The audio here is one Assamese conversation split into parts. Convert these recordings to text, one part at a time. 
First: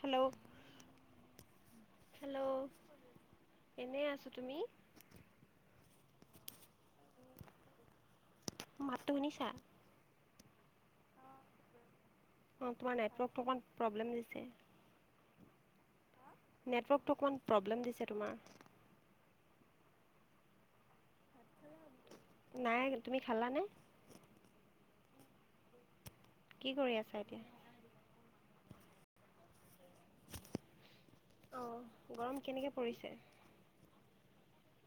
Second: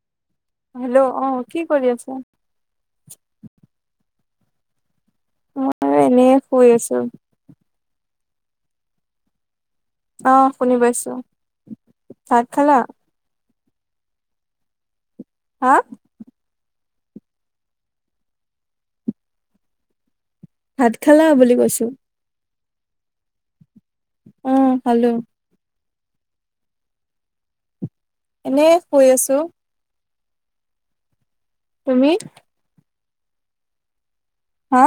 হেল্ল হেল্ল' অ কি কৰি আছা? হেল্ল এনেই আছো তুমি মইয়ো এনে শুই আছো মোৰ মাততো শুনিছা অ শুনি পাইছো ভাত অ খালা? তোমাৰ নেটৱৰ্কটো অকমান প্ৰব্লেম দিছে হা নেটৱৰ্কটো অকণমান প্ৰব্লেম দিছে তোমাৰ ভাত খালা বুলি কৈছো নাই তুমি খালা নে অ খালো কি কৰি আছা এতিয়া এনে শুই আছো অ তুমি? গৰম কেনেকে পৰিছে হা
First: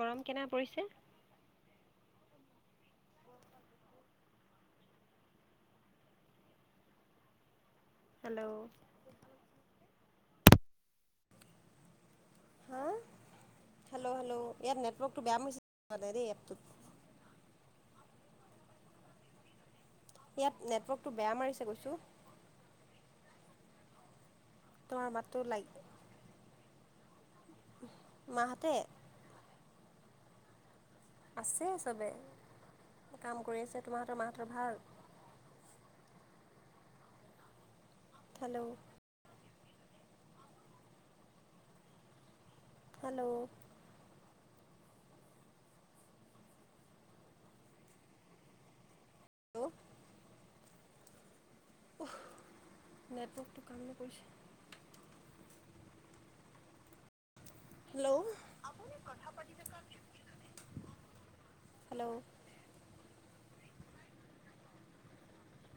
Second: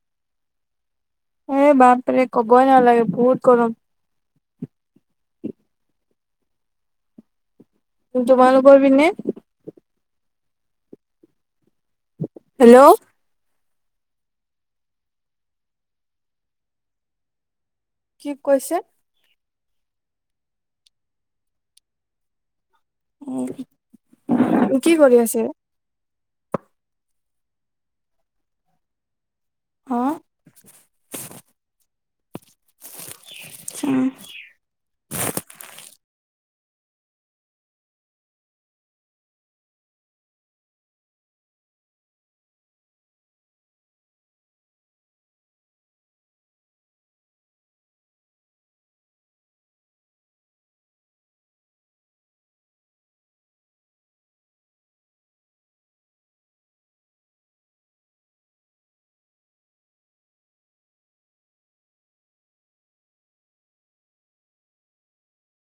গৰম কেনে পৰিছে এ বাপৰে ক'বই নালাগে বহুত গৰম হেল্ল' তোমালোকৰ পিনে হেল্ল হা হেল্ল হেল্ল ইয়াত নেটৱৰ্কটো বেয়া মাৰিছে দেই এপটোত কি কৈছে ইয়াত নেটৱৰ্কতটো বেয়া মাৰিছে কৈছো অ তোমাৰ মাতটো লাগ মাহঁতে অ আছে চবে কাম কৰি আছে উম তোমাৰহতৰ মাহঁতৰ ভাল হেল্ল' হেল্ল' হেল্ল' উহ নেটৱৰ্কটো কাম নকৰিছে হেল্ল আপুনি কথা পাতি থকা ব্যক্তি জনে আপোনাৰ হেল্ল